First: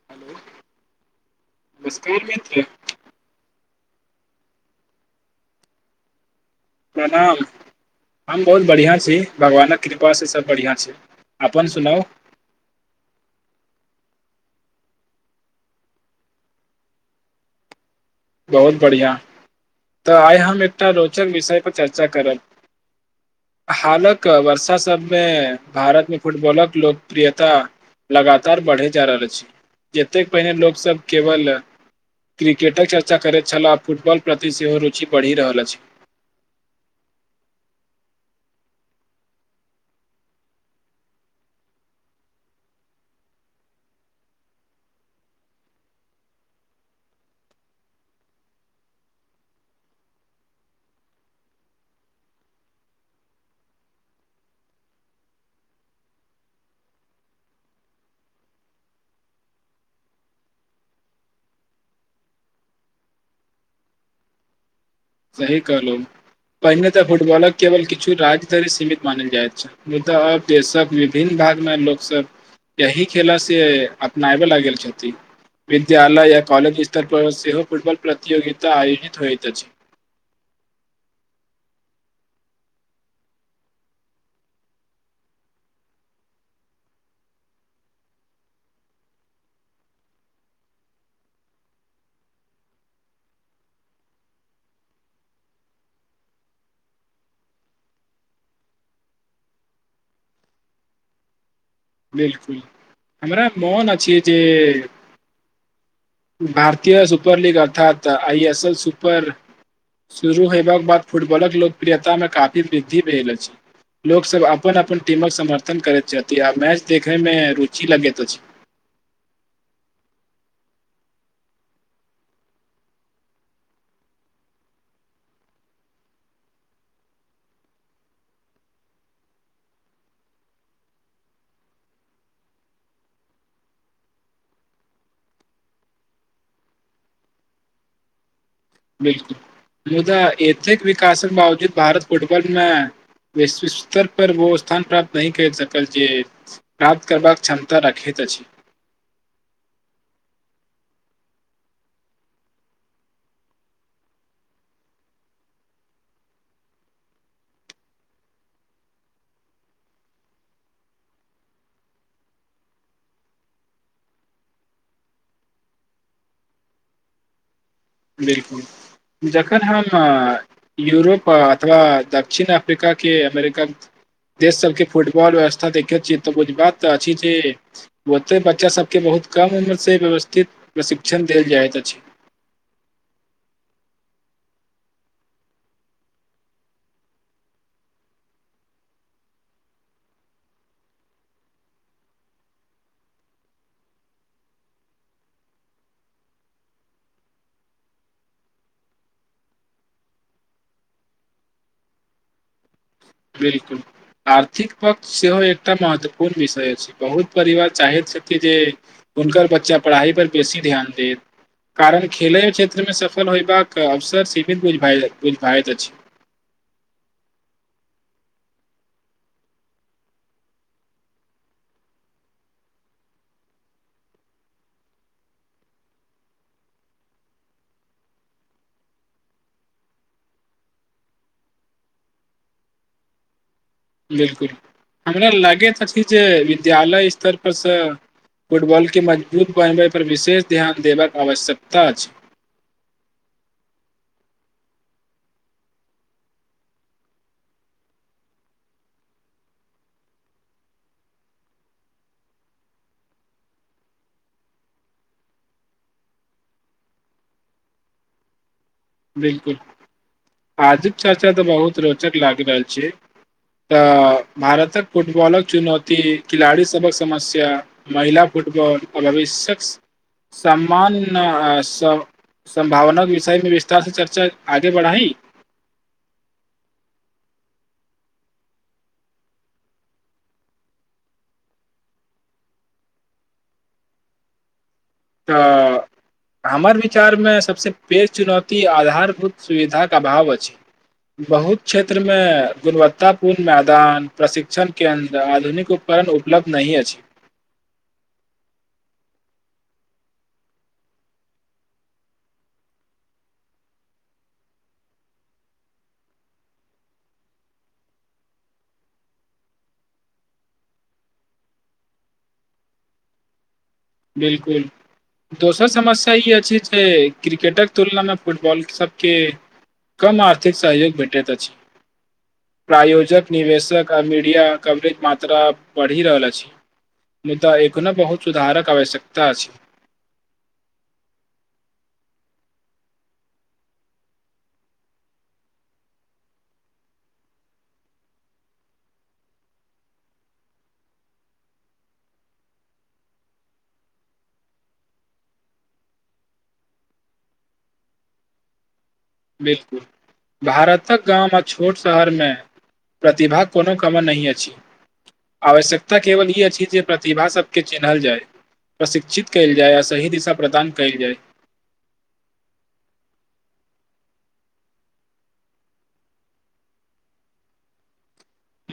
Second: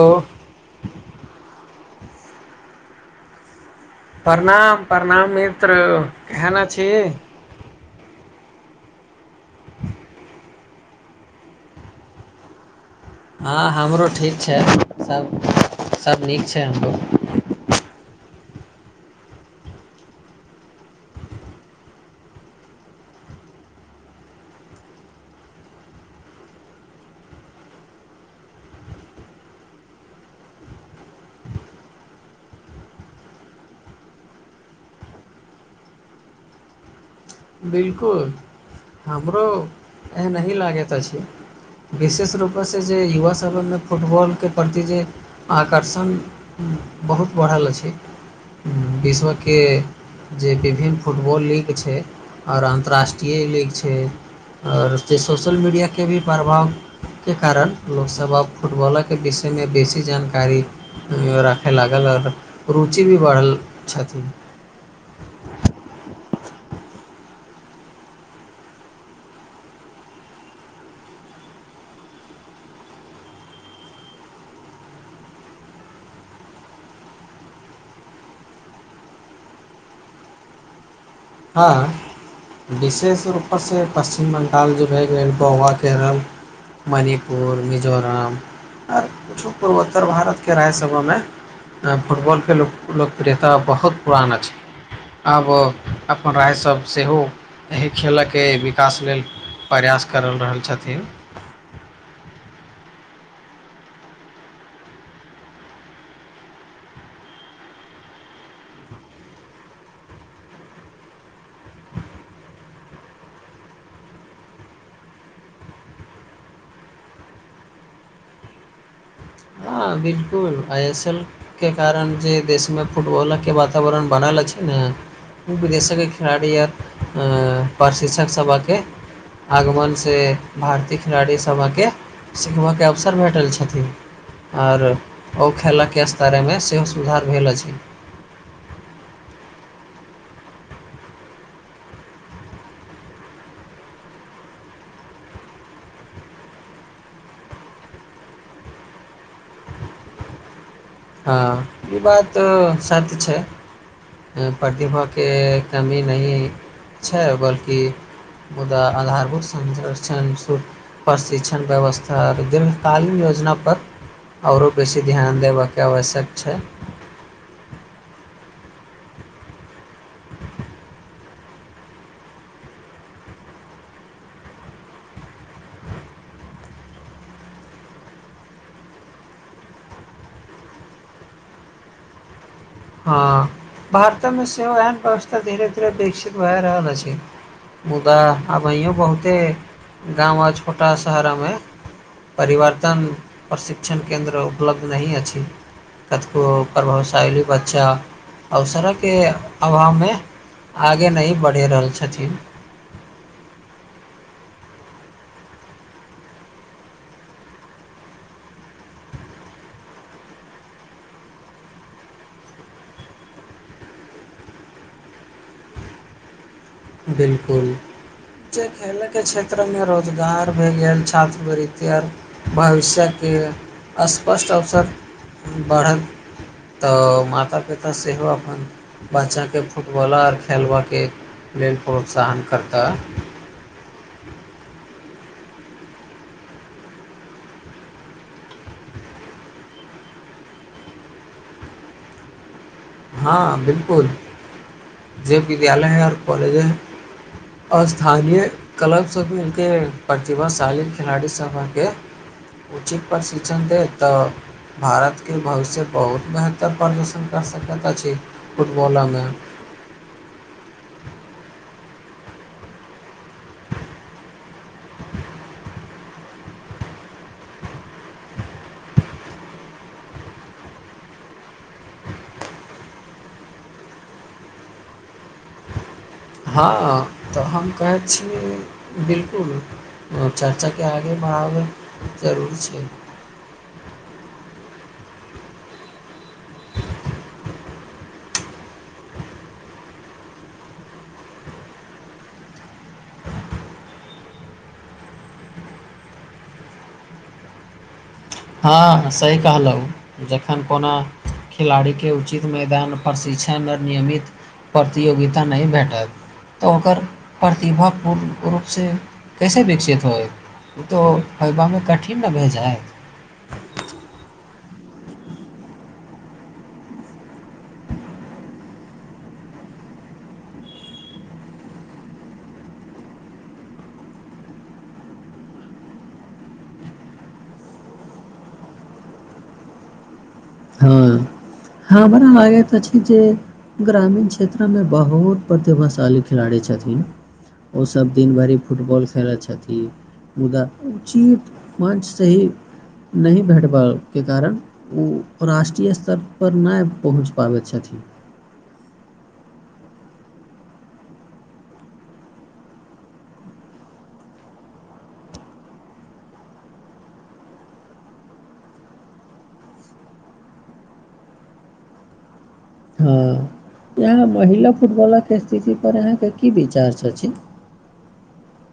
ओ [unintelligible] प्रणाम प्रणाम मित्र केना प्रणाम हम बहुत बढ़िआँ छी भगवानक कृपासँ सभ बढ़िआँ छी अपन सुनाउ हँ हमरो ठीक छै सब सब नीक छै हमरो बहुत बढ़ियाँ तऽ आइ हम एकटा रोचक विषय पर चर्चा करब हालक वर्षा सबमे भारत मे फुटबॉलक लोकप्रियता लगातार बढैत जा रहल अछि जतेक पहिने लोकसब केवल क्रिकेटक चर्चा करैत छलाह आ फुटबॉल प्रति सेहो रुचि बढ़ि रहल अछि बिलकुल हमरो एनही लागैत अछि विशेष रूपेसँ जे युवा सभमे फुटबॉल के प्रति जे आकर्षण बहुत बढ़ल अछि विश्वके जे विभिन्न फुटबॉल लय के छै आओर अन्त्राष्ट्रीय लीग छै आओर से सोशल मीडियाके भी प्रभाव के कारण लोकसभ अब फुटबॉल के विषयमे बेसी जानकारी राखय लागल आ रुचि भी बढ़ल छथिन सही कहलहु पहिने तऽ फुटबॉलक केवल किछु राज्य धरि सीमित मानल जाइत छै नहि तऽ आर देशक विभिन्न भाग मे लोक सब यही खेला से अपना आबै लागल छथिन विद्यालय या कॉलेज स्तर पर सेहो फुटबॉल प्रतियोगिता आयोजित होइत अछि हँ हँ विशेष रूपसे पश्चिम बगांल जे भए गेल गोवा केरल मणिपुर मिजोरम आओर किछु पूर्वोत्तर भारतके राज्य सभा मे आब फुटबॉलके लोकप्रियता बहुत पुराना अछि आब अपन राय सभ सेहो एहि खेल के विकास लेल प्रयास करल रहल छथिन बिलकुल हमरा मोन अछि जे भारतीय सुपर लीग अर्थात आइ एस एल सुपर शुरू होयबाक बाद फुटबॉलक लोकप्रियता मे काफी वृद्धि भेल अछि लोक सब अपन अपन टीमक समर्थन करैत छथि आ मैच देखय मे रुचि लगैत अछि हँ बिल्कुल आइ एस एल के कारण जे देशमे फुटबॉल के वातावरण बनल अछि ने ओ विदेशेके खिलाड़ी आ प्रशिक्षक सभके आगमन से भारतीय खिलाड़ी सभके सिखबय के अवसर भेटल छथिन आर ओ खेलयके स्तरेमे सेहो सुधार भेल अछि बिलकुल मुदा एतेक विकासक बावजूद भारत फुटबॉल मे विश्व स्तर पर वो स्थान प्राप्त नही कैर सकल छियै प्राप्त करबाक क्षमता रखैत अछि हँ ई बात सत्य छै प्रतिभा के कमी नहि छै बल्कि मुदा आधारभुत [unintelligible] प्रशिक्षण व्यवस्था आ दीर्घकालीन योजनापर आओरो बेसी ध्यान देबय के आवश्यक छै बिलकुल जखन हम अ यूरोप अथवा दक्षिण अफ्रिका के अमेरिका देश सबके फुटबॉल व्यवस्था देखैत छियै तऽ बुझ बात तऽ अछि ओते बच्चा सब के बहुत कम उम्र से व्यवस्थित प्रशिक्षण देल जाइत अछि हँ भारत मे सेहो एहन व्यवस्था धीरे धीरे विकसित भए रहल अछि मुदा आबैहुँओ बहुते गाम आ छोटा शहर मे परिवर्तन प्रशिक्षण केन्द्र उपलब्ध नहि अछि कतेको प्रभावशैली बत अच्छा अवसड़क के अभाव मे आगे नही बढ़ि रहल छथिन बिलकुल आर्थिक पक्ष सेहो एकटा महत्वपूर्ण विषय अछि बहुत परिवार चाहैत छथि जे उनकर बच्चा पढ़ाई पर बेसी ध्यान देत कारण खेले क्षेत्रमे सफल होयबाक अवसर सीमितझ बुझाइत अछि बिलकुल जे खेलयके क्षेत्रमे रोजगार भए गेल छात्रवृत्ति आर भविष्य के स्पष्ट अवसर बढ़ल तऽ माता पिता सेहो अपन बच्चा केँ फुटबॉलर खेलबय के प्रोत्साहन करता बिलकुल हमरा लागैत अछि जे विद्यालय स्तरपर सँ फुटबॉल के मजबूत बनबैपर विशेष ध्यान देबाक आवश्यकता अछि हँ बिलकुल जे विद्यालय है [unintelligible] अ स्थानीय क्लबसी इके प्रतिभाशालीन खेलाड़ी सभ के उचित प्रशिक्षण दे तऽ भारत के भविष्य बहुत बेहतर प्रदर्शन कर सकैत अछि फुटबॉल बिलकुल आजिब चर्चा तऽ बहुत रोचक लाग रहल छी तऽ भारतक फुटबॉलक चुनौती खिलाड़ी सबक समस्या महिला फुटबॉल आ भविष्यक सम्मान समभावनाक विषय मे वि तह से चर्चा आगे बढ़ाइ हँ तऽ हम कहैत छी बिलकुल- चर्चा के आगे बढाइल जाइत जरूरी छै तऽ हमर विचार में सभसँ पैघ चुनौती आधारभूत सुविधाके अभाव अछि बहुत क्षेत्रमे गुणवत्ता पूर्ण मैदान प्रशिक्षण केन्द्र आधुनिक उप करन उपलब्ध नहि अछि हँ सही कहलहुँ जखेन कोना खेलाड़ी के उचित मैदान प्रशिक्षण आ नियमित प्रतियोगिता नय भेटत तऽ ओकर प्रतिभा पूर्ण रूप से कैसे विकसित होयत ओ तऽ [unintelligible] कठिन न भए जाइत बिलकुल दोसर समस्या ई अछि जे क्रिकेटक तुलना में फुटबॉल सबके कम आर्थिक सहयोग भेटैत अछि प्रायोजक निवेशक आ मीडिया कवरेज मात्रा बढी़ रहल अछि मुदा एखनों बहुत सुधारक आवश्यकता छय हँ हमरा लागेत अछि जे ग्रामीण क्षेत्र मे बहुत प्रतिभाशाली खिलाड़ी छथिन ओ सभ दिन भरि फुटबॉल खेलैत छथि मुदा उचित मञ्च सही नहि भेटबा के कारण ऊ राष्ट्रीय स्तर पर नय पहुँच पाबैत छथिन बिलकुल भारत क गांम आ छोट शहर में प्रतिभाक कोनो कम नय अछि आवश्यकता केवल ई अछि जे प्रतिभा सबके चिन्हल जाय प्रशिक्षित कयल जाय आ सही दिशा प्रदान कयल जाय हँ यहाँ महिला फुटबॉलर के स्थिति पर अहाँके की विचार छ‌छी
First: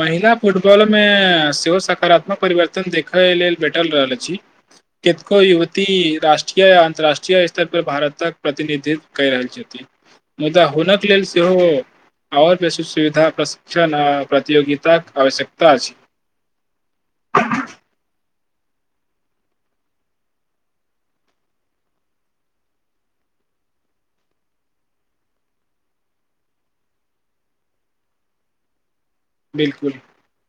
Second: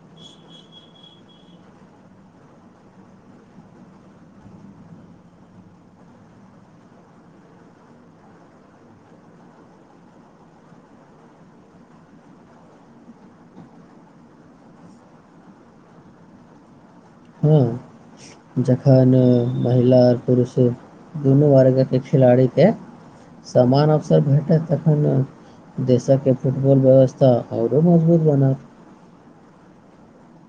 महिला फुटबॉल मे सेहो सकारात्मक परिवर्तन देखय लेल भेटल रहल अछि कतेको युवती राष्ट्रीय य अन्तर्राष्ट्रीय स्तर परर भारतक प्रतिनिधित्व कै रहल छथिन मुदा हुनक लेल सेहो आओर बेसी सुविधा प्रशिक्षण आ प्रतियोगिता क आवश्यकता अछि हूं जखन महिला आर पुरुष दुनू वर्ग के खिलाड़ी के समान अवसर भेटत तखन। देशक के फुटबॉल व्यवस्था आओरो मजबूत बनत। बिलकुल।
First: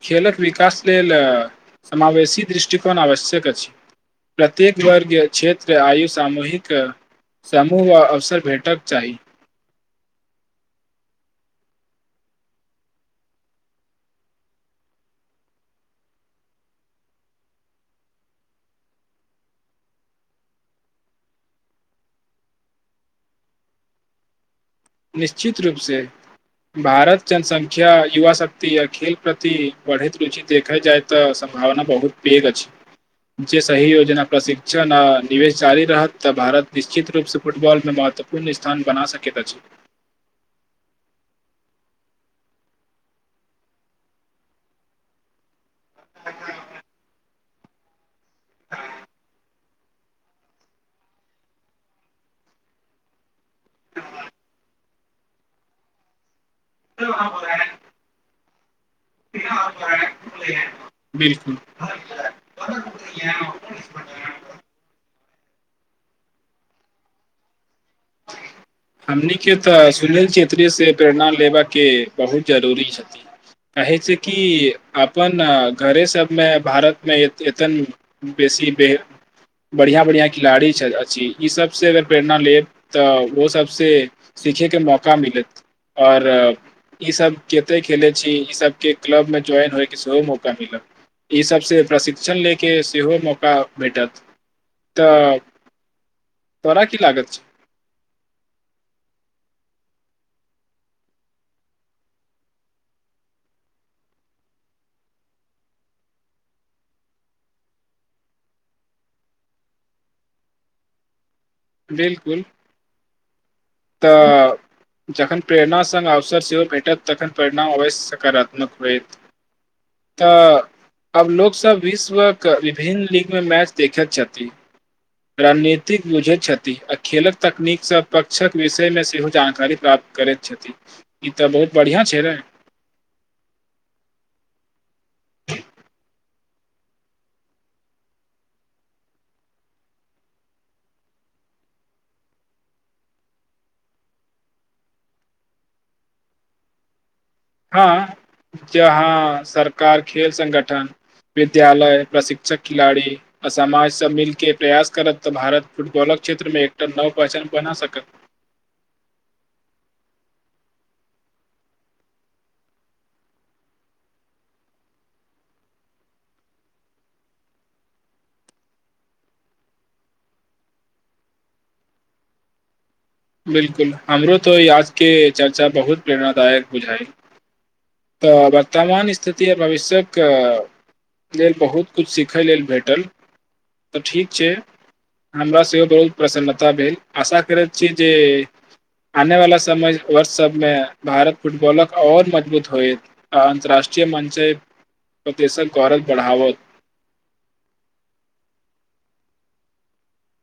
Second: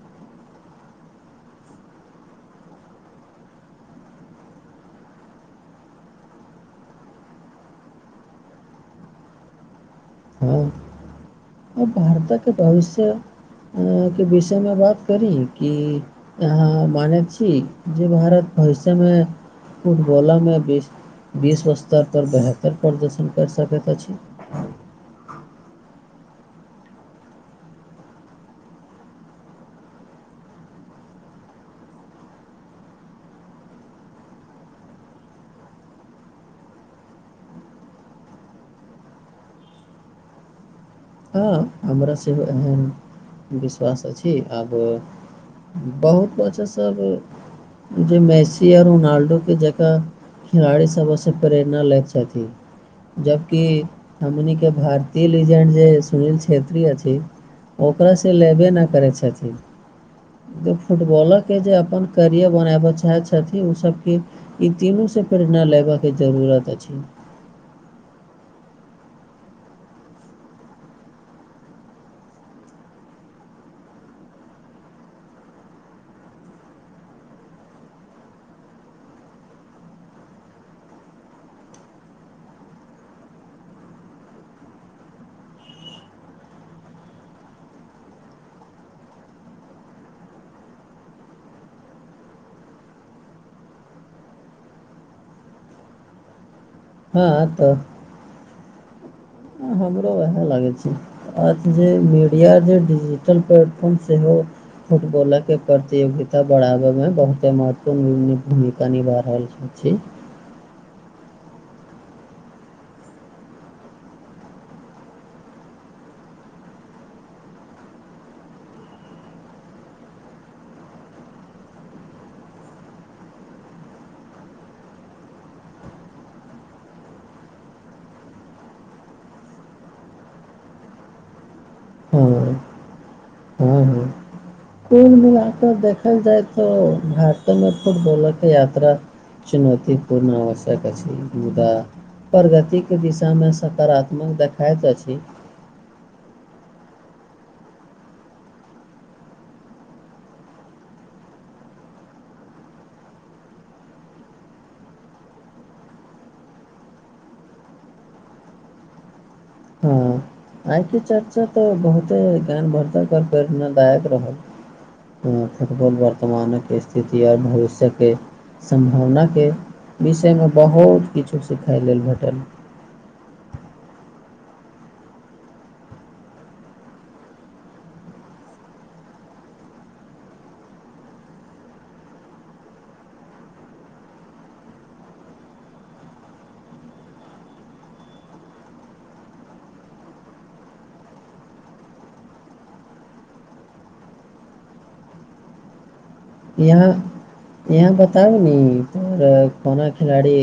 खेलक विकास लेल समावेशी दृष्टिकोण आवश्यक अछी प्रत्येक वर्ग क्षेत्र आयु सामूहिक समूह आ अवसर भेटक चाही हँ आ भारतक भविष्य आंहा के विषय मे बात करी कि आंहा मान छी जे भारत भविष्यमे फुटबलमे बेस विश्व स्तर पर बेहतर प्रदर्शन कैर सकैत अछि निश्चित रूपसे भारत जनसंख्या युवा शक्ति य खेल प्रति बढ़ैत रुचि देखल जाय। तऽ सम्भावना बहुत पेघ अछी जे सही योजना प्रशिक्षण आ निवेश जारी रहत तऽ भारत निश्चित रूप से फुटबॉल में महत्व पुण स्थान बना सकैत अछि। हँ हमरा सेहो एहन विश्वास अछि आब बहुत अच्छा सब मैसी यऽ रोनाल्डो के जका खिलड़ी सबसँ प्रेरणा लेत छथि जब कि हमन के भारतीय लेजेंड जे। सुनील छेत्री अछि ओकरा से लेबे नहि करै छै। छथि बिल्कुल फुटबॉलके जे अपन। करिअ बनाबऽ चाहै छथिन उ सबके ई तीनू से प्रेरणा लेबबाक के जरूुरत अछि। [unintelligible] हमनीके तऽ सुनील छेत्रीसँ प्रेरणा लेबाक के बहुत जरूरी छथिन। कहै छै कि अपन घरे सबमे भारतमे एतन। बेसी बे बढ़िआँ-बढ़िआँ खिलाड़ी अछि ई सबसँ अगर प्रेरणा लेब। तऽ ओ सबसँ सिखैके मौका मिलत आओर। ईसभ कतेक खेलैत छी ईसभके क्लबमे ज्वाइन होइके सेहो मौका मिलत ई सबसँ प्रशिक्षण ले के सेहो मौका भेटत। तऽ तोरा की लागत हां छ। हमरा उएह लागै छी। अ जे मीडिया जे डिजिटल प्लेटफॉर्म सेहो। फुटबॉलके प्रतियोगिता बढ़ाबैमे बहुते महत्व भूमिका निभा रहल छथि बिल्कुल। तऽ। जखन प्रेरणा सङ्ग अवसर सेहो भेटत तखन प्रेरणा अवश्य सकारात्मक होयत। तऽ। अब लोकसभ विश्वके विभिन्न लीगमे मैच देखैत छथि। रणनीतिक बुझैत छथि अऽ खेलक तकनीकसँ प। शिक्षक विषय मे सेहो जानकारी प्राप्त करैत छथि ई तऽ बहुत बढ़िआं छै नऽ। हू-हू। कोुल मिलाक देखल जाय तऽ भारत मे फुटबॉल कऽ यात्रा। चुनौती पूर्ण आवश्यक अछि मुदा। प्रगतिके दिशामे सकारात्मक देखइत अछि। हँ जहाँ सरकार खेल सगठन। विद्यालय प्रशिक्षक खिलाड़ी। अऽ साजसँ मिलके प्रयास करत तऽ भारत फुटबॉलक क्षेत्र मे एकटा नव पहचान बना सकत। हाँ आइ के चर्चा तऽ बहुते ज्ञान भरधक आऔर प्रेरणादायक रहल। फुटबॉल वर्तमानक स्थिति आओर भविष्यके। सम्भावनाके विषयमे बहुत किछु सिखै लेल भेटत। बिल्कुल हमरो तऽ आजके चर्चा बहुत प्रेरणाादायक बुझाई। तऽ वर्तमान स्थिति आर भविष्य्यक। लेल बहुत कछु सिखय लेल भेटल। तऽ ठीक छै हमरा सेहो बहुत प्रसन्नता भेल आशा करैत छी। जे आने वाला समय वर्ष सब में भारत फुटबॉलक और मजबूत होय। अन्तर्राष्ट्रीय मञचे पर देेशक गौरव बढ़ाव। या। इहाँ बताउ नि तोरा कोना खिलाड़ी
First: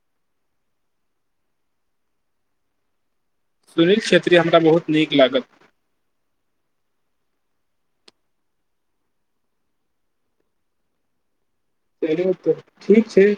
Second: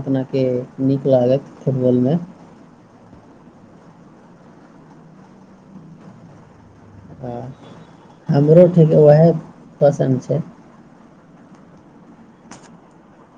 अपनाके नीक लागत। फुटबॉलमे। सुनील क्षेत्री हमरा बहुत नीक लागल ह हमरो ठीक ओएह पसन्द छै चलो तऽ ठीक छैय